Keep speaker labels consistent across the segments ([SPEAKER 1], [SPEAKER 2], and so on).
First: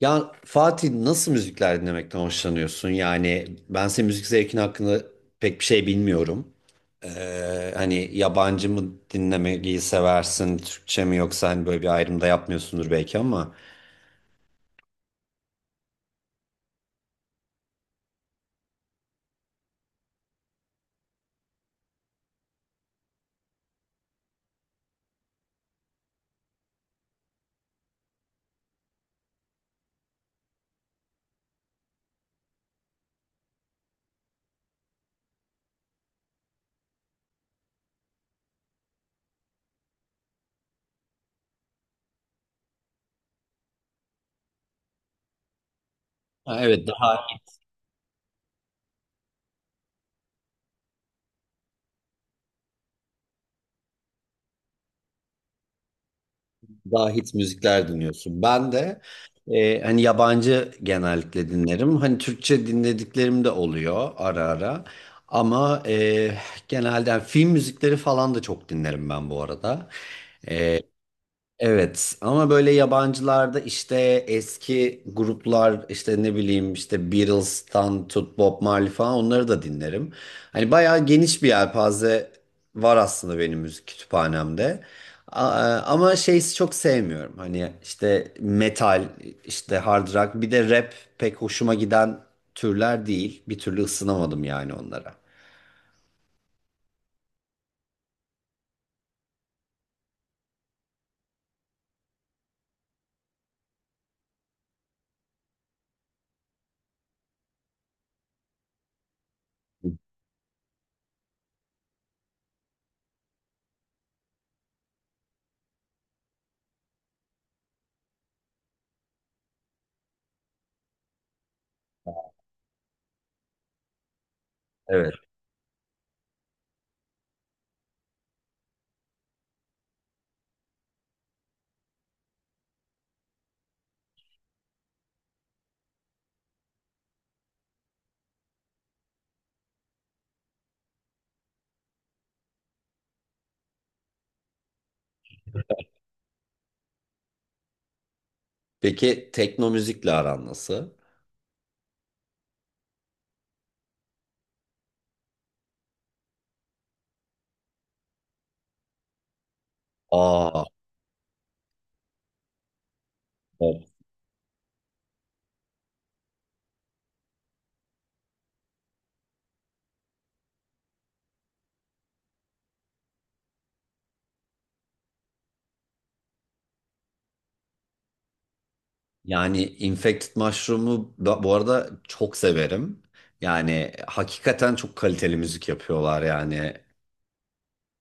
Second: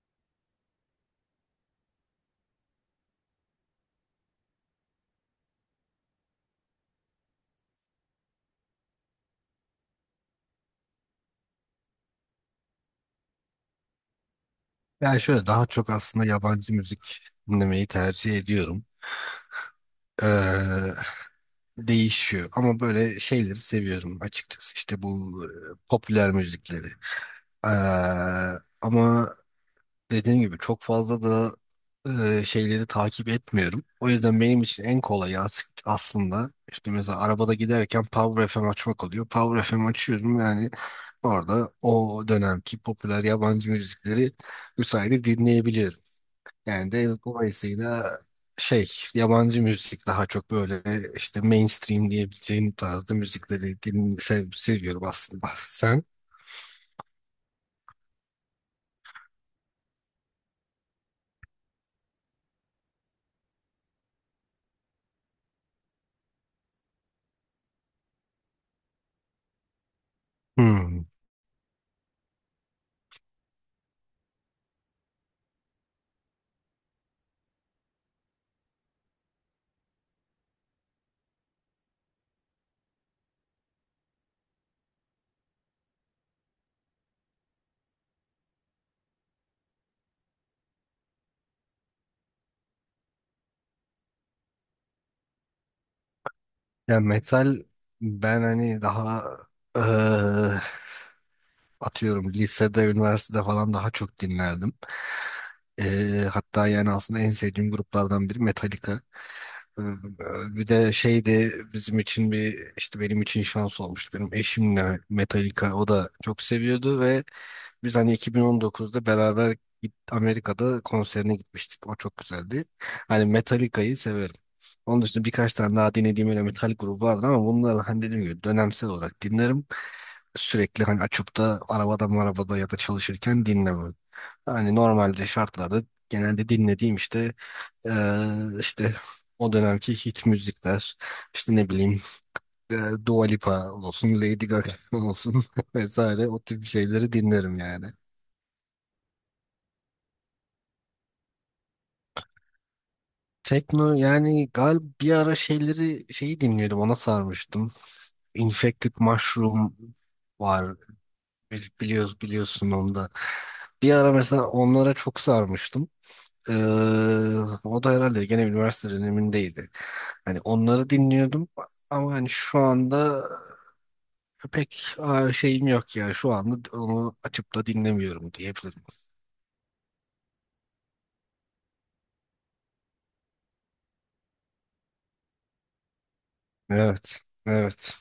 [SPEAKER 1] Ya Fatih nasıl müzikler dinlemekten hoşlanıyorsun? Yani ben senin müzik zevkin hakkında pek bir şey bilmiyorum. Hani yabancı mı dinlemeyi seversin, Türkçe mi, yoksa hani böyle bir ayrım da yapmıyorsundur belki ama.
[SPEAKER 2] Yani şöyle daha çok aslında yabancı müzik dinlemeyi tercih ediyorum. Ee, değişiyor ama böyle şeyleri seviyorum açıkçası işte bu popüler müzikleri. Ee, ama dediğim gibi çok fazla da şeyleri takip etmiyorum. O yüzden benim için en kolayı aslında işte mesela arabada giderken Power FM açmak oluyor. Power FM açıyorum yani orada o dönemki popüler yabancı müzikleri bu sayede dinleyebiliyorum.
[SPEAKER 1] Ha, evet,
[SPEAKER 2] Yani de
[SPEAKER 1] daha
[SPEAKER 2] dolayısıyla şey yabancı müzik daha çok böyle işte mainstream diyebileceğim tarzda müzikleri seviyorum aslında. Sen?
[SPEAKER 1] hit müzikler dinliyorsun. Ben de hani yabancı genellikle dinlerim. Hani Türkçe dinlediklerim de oluyor ara ara. Ama genelde yani film müzikleri falan da çok dinlerim ben bu arada.
[SPEAKER 2] Hmm.
[SPEAKER 1] Evet, ama böyle yabancılarda işte eski gruplar, işte ne bileyim, işte Beatles'tan tut Bob Marley falan, onları da dinlerim. Hani bayağı geniş bir yelpaze var aslında benim müzik kütüphanemde. A- Ama şeyi çok sevmiyorum. Hani işte metal, işte hard rock, bir de rap, pek hoşuma giden türler değil. Bir türlü ısınamadım yani onlara.
[SPEAKER 2] Yani metal ben hani daha eee, atıyorum lisede, üniversitede falan daha çok dinlerdim. Hatta yani aslında en sevdiğim gruplardan biri Metallica. Ee, Bir de şeydi bizim için bir işte benim için şans olmuştu. Benim eşimle Metallica o da çok seviyordu ve biz hani 2019'da beraber Amerika'da konserine gitmiştik. O çok güzeldi. Hani Metallica'yı severim. Onun
[SPEAKER 1] Evet.
[SPEAKER 2] dışında birkaç tane daha dinlediğim öyle metal grubu vardı ama bunları hani dediğim gibi dönemsel olarak dinlerim. Sürekli hani açıp da arabada marabada ya da çalışırken dinlemem. Hani normalde şartlarda genelde dinlediğim işte işte o dönemki hit müzikler işte ne bileyim e, Dua Lipa olsun Lady Gaga olsun vesaire o tip şeyleri dinlerim yani.
[SPEAKER 1] Peki tekno müzikle aran nasıl?
[SPEAKER 2] Tekno yani galiba bir ara şeyleri şeyi dinliyordum ona sarmıştım. Infected Mushroom
[SPEAKER 1] Aa,
[SPEAKER 2] var, Bil- biliyoruz biliyorsun onu da. Bir ara mesela onlara çok sarmıştım. Ee, o da herhalde gene üniversite dönemindeydi. Hani onları dinliyordum ama hani şu anda pek şeyim yok yani şu anda onu açıp da dinlemiyorum diyebilirim.
[SPEAKER 1] yani infected mushroom'u bu arada çok severim. Yani hakikaten çok kaliteli müzik yapıyorlar yani.
[SPEAKER 2] Evet, evet,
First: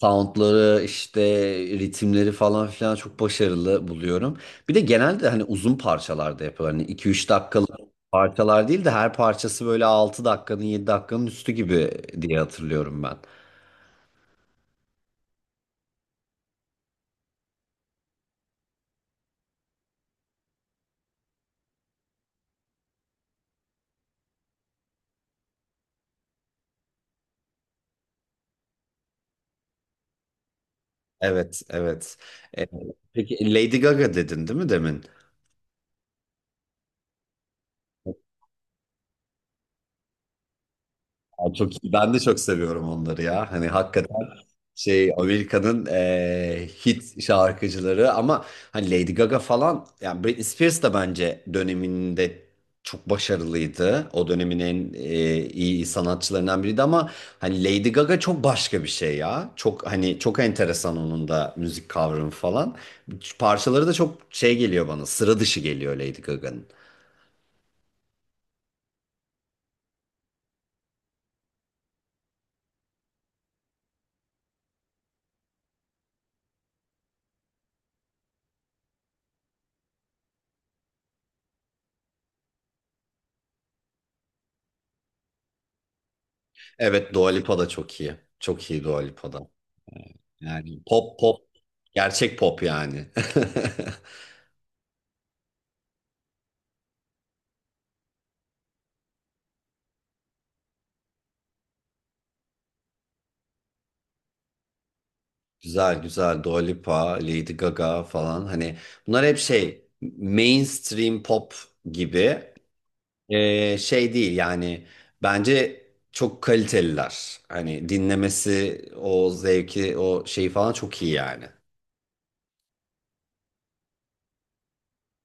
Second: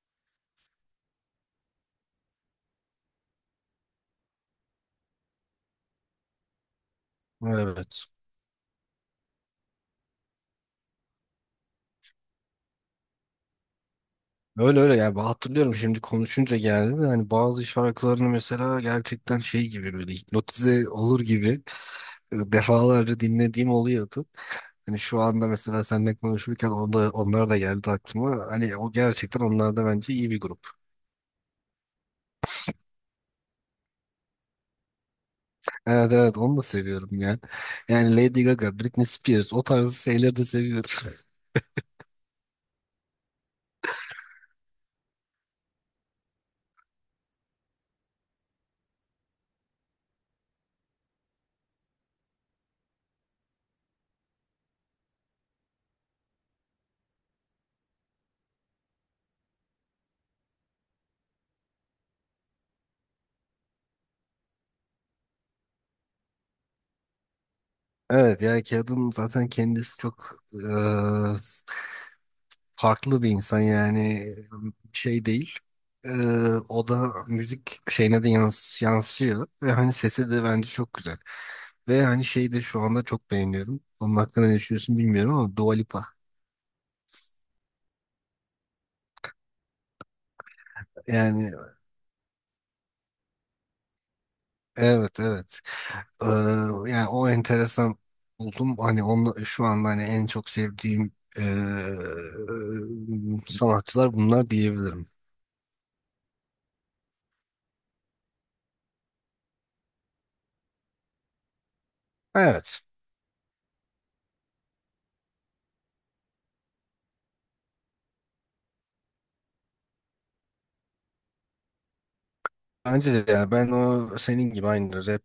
[SPEAKER 1] Soundları işte, ritimleri falan filan çok başarılı buluyorum. Bir de genelde hani uzun parçalarda yapıyorlar. Hani 2-3 dakikalık
[SPEAKER 2] evet.
[SPEAKER 1] parçalar değil de, her parçası böyle 6 dakikanın, 7 dakikanın üstü gibi diye hatırlıyorum ben.
[SPEAKER 2] Öyle öyle yani ben hatırlıyorum şimdi konuşunca geldi de hani bazı şarkılarını mesela gerçekten şey gibi böyle hipnotize olur gibi defalarca dinlediğim oluyordu. Hani şu anda mesela seninle konuşurken onlar da geldi aklıma. Hani o gerçekten onlar da bence iyi bir grup.
[SPEAKER 1] Evet, evet. Peki Lady Gaga dedin değil mi demin?
[SPEAKER 2] Evet evet onu da seviyorum ya. Yani Lady Gaga, Britney Spears o tarz şeyleri de seviyorum.
[SPEAKER 1] Aa, çok iyi. Ben de çok seviyorum onları ya. Hani hakikaten şey, Amerika'nın hit şarkıcıları, ama hani Lady Gaga falan, yani Britney Spears da bence döneminde çok başarılıydı. O dönemin en iyi sanatçılarından biriydi, ama hani Lady Gaga çok başka bir şey ya. Çok hani, çok enteresan onun da müzik kavramı falan. Parçaları da çok şey geliyor bana. Sıra dışı geliyor Lady Gaga'nın.
[SPEAKER 2] Evet ya kadın zaten kendisi çok farklı bir insan yani şey değil. Eee, o da müzik şeyine de yansıyor ve hani sesi de bence çok güzel. Ve hani şeyi de şu anda çok beğeniyorum. Onun hakkında ne düşünüyorsun bilmiyorum ama Dua Lipa.
[SPEAKER 1] Evet, Dua Lipa da çok iyi. Çok iyi Dua Lipa da. Yani pop pop.
[SPEAKER 2] Yani
[SPEAKER 1] Gerçek pop yani.
[SPEAKER 2] evet evet. Eee, yani o enteresan buldum. Hani onu şu anda hani en çok sevdiğim eee, sanatçılar bunlar diyebilirim.
[SPEAKER 1] Güzel güzel, Dua Lipa, Lady Gaga falan, hani bunlar hep şey, mainstream pop gibi.
[SPEAKER 2] Evet.
[SPEAKER 1] Şey değil yani, bence çok kaliteliler. Hani dinlemesi, o zevki, o şeyi falan çok iyi yani.
[SPEAKER 2] Bence de ya ben o senin gibi aynı rap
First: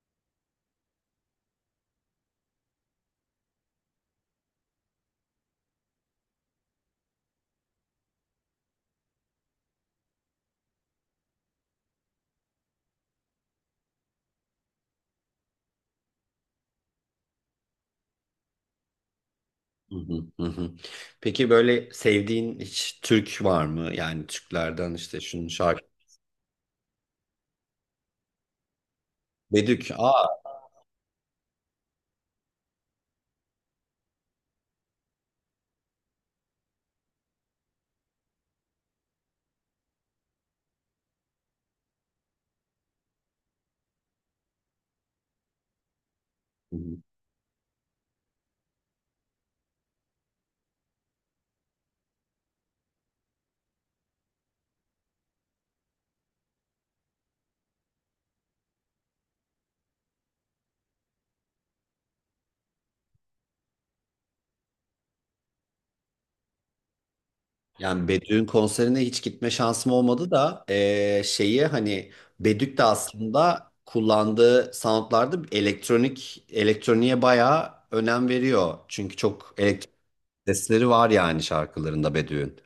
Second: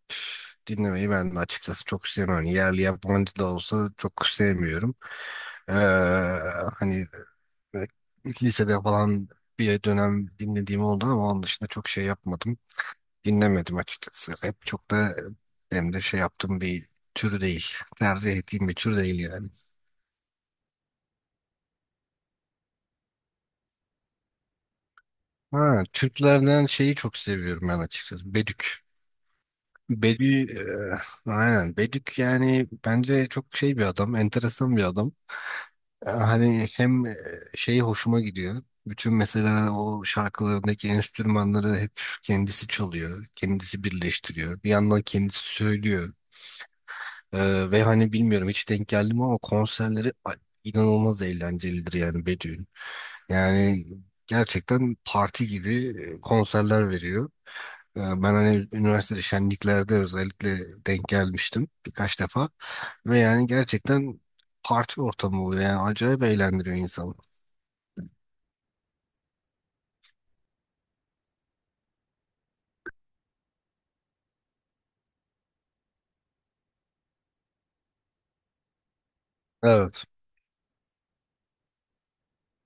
[SPEAKER 2] dinlemeyi ben de açıkçası çok sevmem. Hani yerli yabancı da olsa çok sevmiyorum. Ee, hani böyle lisede falan bir dönem dinlediğim oldu ama onun dışında çok şey yapmadım. Dinlemedim açıkçası. Rap çok da hem de şey yaptığım bir tür değil. Tercih ettiğim bir tür değil yani.
[SPEAKER 1] Hı hı, hı hı. Peki böyle sevdiğin hiç Türk var mı? Yani Türklerden işte şunun
[SPEAKER 2] Ha,
[SPEAKER 1] şarkı.
[SPEAKER 2] Türklerden şeyi çok seviyorum ben açıkçası. Bedük.
[SPEAKER 1] Bedük. Aa.
[SPEAKER 2] Bedü, eee, aynen Bedük yani bence çok şey bir adam, enteresan bir adam. Hani hem şeyi hoşuma gidiyor. Bütün mesela o şarkılarındaki enstrümanları hep kendisi çalıyor, kendisi birleştiriyor. Bir yandan kendisi söylüyor. Ve hani bilmiyorum hiç denk geldi mi ama konserleri inanılmaz eğlencelidir yani Bedü'nün. Yani gerçekten parti gibi konserler veriyor. Ben hani üniversitede şenliklerde özellikle denk gelmiştim birkaç defa. Ve yani gerçekten parti ortamı oluyor yani acayip eğlendiriyor insanı.
[SPEAKER 1] Yani Bedü'nün konserine hiç gitme şansım olmadı da şeyi hani, Bedük de aslında kullandığı soundlarda elektroniğe bayağı önem veriyor. Çünkü çok elektronik
[SPEAKER 2] Evet.
[SPEAKER 1] sesleri var yani şarkılarında Bedü'nün.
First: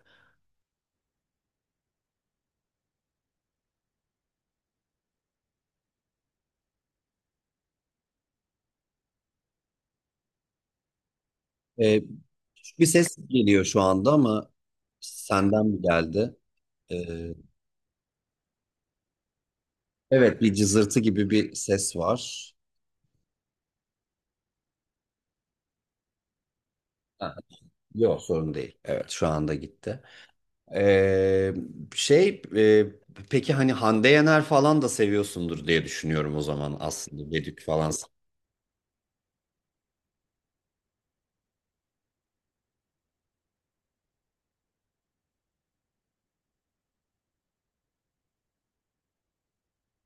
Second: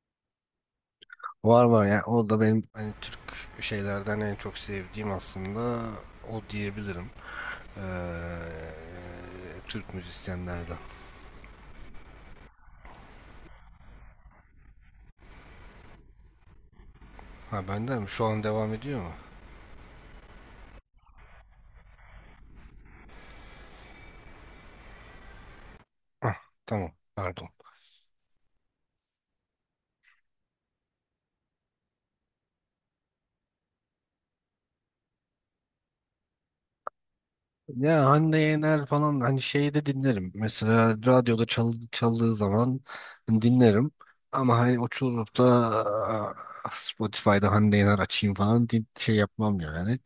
[SPEAKER 2] Var var yani o da benim hani Türk şeylerden en çok sevdiğim aslında o diyebilirim. Ee, Türk müzisyenlerden.
[SPEAKER 1] Eee, Küçük bir ses geliyor şu anda, ama senden mi geldi? Eee,
[SPEAKER 2] Ha, bende mi? Şu an devam ediyor mu?
[SPEAKER 1] evet, bir cızırtı gibi bir ses var.
[SPEAKER 2] Hah, tamam.
[SPEAKER 1] Ha,
[SPEAKER 2] Pardon.
[SPEAKER 1] yok sorun değil. Evet, şu anda gitti. Ee, şey e, peki hani, Hande Yener falan da seviyorsundur diye düşünüyorum o zaman aslında, Bedük falan.
[SPEAKER 2] Ya Hande Yener falan hani şeyi de dinlerim. Mesela radyoda çaldığı zaman dinlerim. Ama hani oturup da aa, Spotify'da Hande Yener açayım falan şey yapmam yani.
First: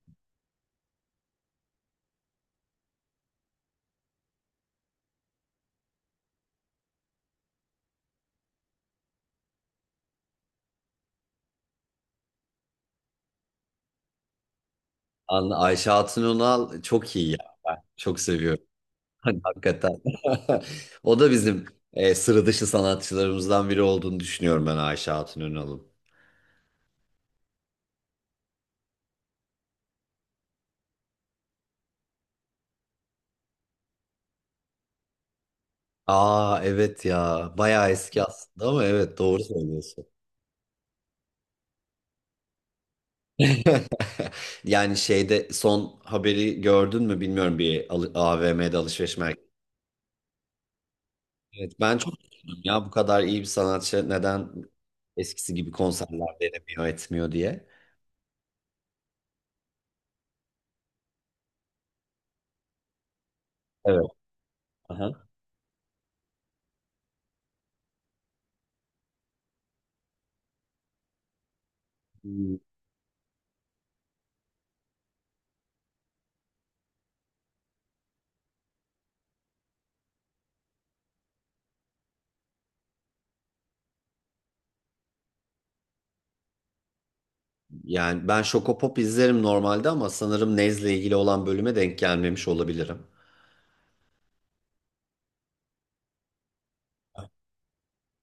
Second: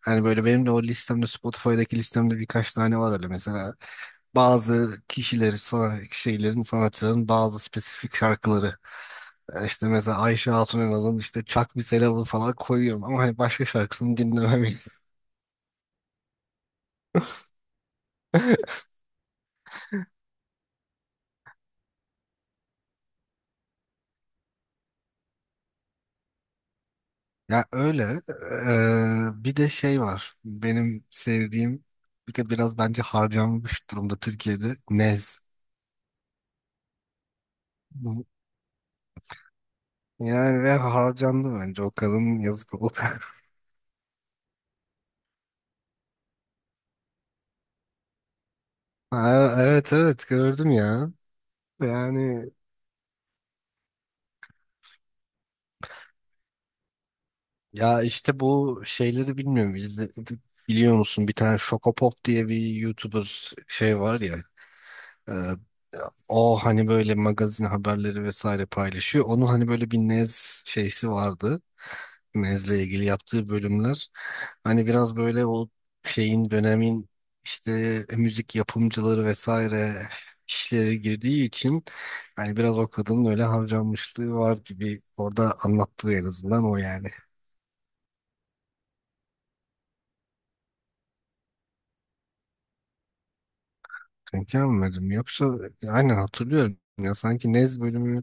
[SPEAKER 2] Hani böyle benim de o listemde Spotify'daki listemde birkaç tane var öyle mesela. Bazı kişileri, şeylerin, sanatçıların bazı spesifik şarkıları. İşte mesela Ayşe Hatun Eral'ın işte Çak Bir Selam'ı falan koyuyorum ama hani başka şarkısını dinlemem.
[SPEAKER 1] Ayşe Hatun Önal çok iyi ya. Ben çok seviyorum. Hani hakikaten. O da bizim sıra dışı sanatçılarımızdan biri olduğunu düşünüyorum ben, Ayşe Hatun Önal'ın.
[SPEAKER 2] Ya öyle. Bir de şey var. Benim sevdiğim bir de biraz bence harcanmış durumda Türkiye'de Nez.
[SPEAKER 1] Aa, evet ya, bayağı eski
[SPEAKER 2] Bu-
[SPEAKER 1] aslında ama evet, doğru söylüyorsun.
[SPEAKER 2] Yani ve harcandı bence o kadın yazık oldu.
[SPEAKER 1] Yani şeyde son haberi gördün mü bilmiyorum, bir AVM'de, alışveriş merkezinde.
[SPEAKER 2] Ha, evet evet gördüm ya.
[SPEAKER 1] Evet, ben çok
[SPEAKER 2] Yani
[SPEAKER 1] üzüldüm ya, bu kadar iyi bir sanatçı neden eskisi gibi konserler veremiyor, etmiyor diye.
[SPEAKER 2] ya işte bu şeyleri bilmiyorum. Biliyor musun? Bir tane Şokopop diye bir YouTuber şey
[SPEAKER 1] Evet.
[SPEAKER 2] var ya.
[SPEAKER 1] Aha.
[SPEAKER 2] e, O hani böyle magazin haberleri vesaire paylaşıyor. Onun hani böyle bir Nez şeysi vardı.
[SPEAKER 1] Hmm,
[SPEAKER 2] Nez'le ilgili yaptığı bölümler. Hani biraz böyle o şeyin dönemin işte müzik yapımcıları vesaire işlere girdiği için hani biraz o kadının öyle harcanmışlığı var gibi orada anlattığı en azından o yani.
[SPEAKER 1] Yani ben Şokopop izlerim normalde, ama sanırım Nez'le ilgili olan bölüme denk gelmemiş olabilirim.
[SPEAKER 2] Denk gelmedim. Yoksa aynen hatırlıyorum. Ya sanki Nez bölümü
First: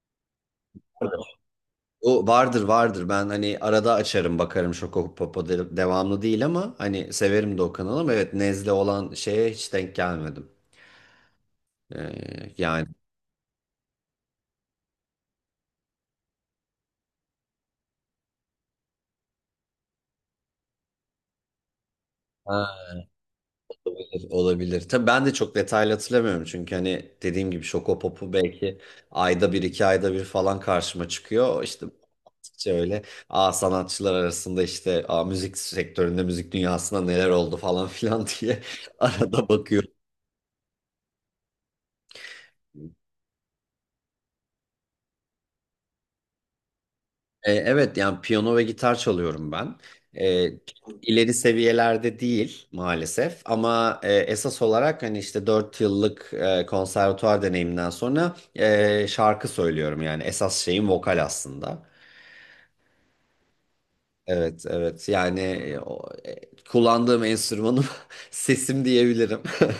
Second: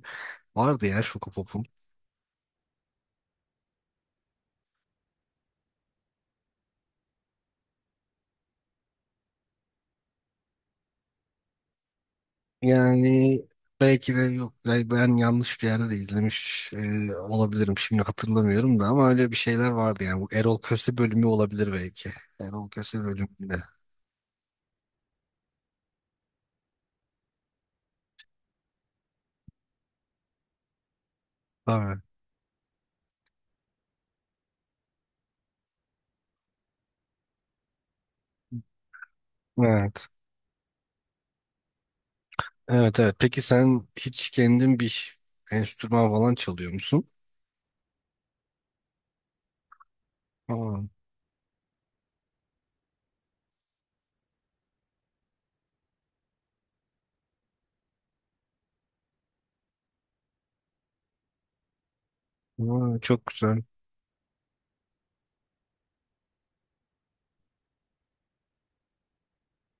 [SPEAKER 2] vardı ya
[SPEAKER 1] Evet.
[SPEAKER 2] Şokopop'un.
[SPEAKER 1] O vardır, vardır, ben hani arada açarım, bakarım Şokopop'a, devamlı değil ama hani severim de o kanalı, ama evet, Nez'le olan şeye hiç denk gelmedim. Yani.
[SPEAKER 2] Yani belki de yok. Yani ben yanlış bir yerde de izlemiş olabilirim. Şimdi hatırlamıyorum da ama öyle bir şeyler vardı yani. Bu Erol Köse bölümü olabilir belki. Erol
[SPEAKER 1] Ha.
[SPEAKER 2] Köse bölümünde.
[SPEAKER 1] Olabilir, olabilir. Tabii ben de çok detaylı hatırlamıyorum, çünkü hani dediğim gibi Şokopop'u belki ayda bir, iki ayda bir falan karşıma çıkıyor. İşte
[SPEAKER 2] Tabii.
[SPEAKER 1] baktıkça öyle, sanatçılar arasında işte, müzik sektöründe, müzik dünyasında neler oldu falan filan diye arada bakıyorum.
[SPEAKER 2] Evet. Evet evet. Peki sen hiç kendin bir enstrüman falan çalıyor musun?
[SPEAKER 1] Evet, yani piyano ve gitar çalıyorum ben. E,
[SPEAKER 2] Aa,
[SPEAKER 1] ileri seviyelerde değil maalesef, ama esas olarak hani işte 4 yıllık konservatuvar deneyiminden sonra şarkı söylüyorum, yani esas şeyim vokal aslında.
[SPEAKER 2] aa, çok güzel.
[SPEAKER 1] Evet, evet, yani kullandığım enstrümanım sesim diyebilirim.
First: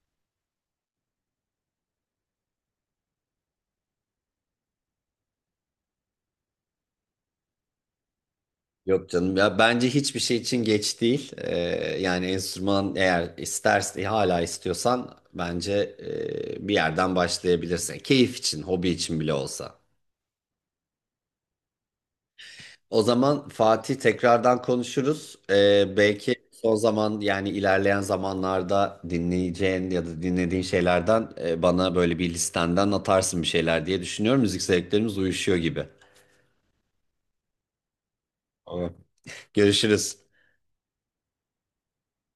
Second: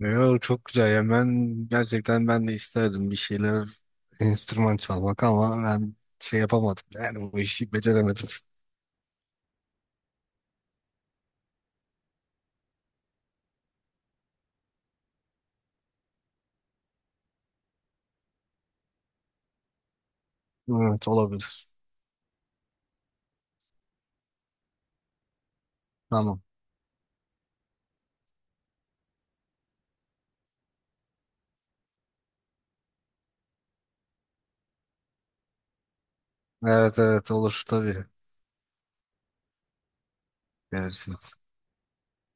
[SPEAKER 2] Ya çok güzel ya ben gerçekten ben de isterdim bir şeyler enstrüman çalmak ama ben şey yapamadım yani bu işi beceremedim.
[SPEAKER 1] Yok canım ya, bence hiçbir şey için geç değil. Yani enstrüman, eğer istersen, hala istiyorsan, bence bir yerden başlayabilirsin. Keyif için, hobi için bile olsa.
[SPEAKER 2] Evet olabilir.
[SPEAKER 1] O zaman Fatih, tekrardan konuşuruz. Belki
[SPEAKER 2] Tamam.
[SPEAKER 1] son zaman, yani ilerleyen zamanlarda dinleyeceğin ya da dinlediğin şeylerden bana böyle bir listenden atarsın bir şeyler diye düşünüyorum. Müzik zevklerimiz uyuşuyor gibi.
[SPEAKER 2] Evet evet olur tabii.
[SPEAKER 1] Tamam. Görüşürüz.
[SPEAKER 2] Görüşürüz.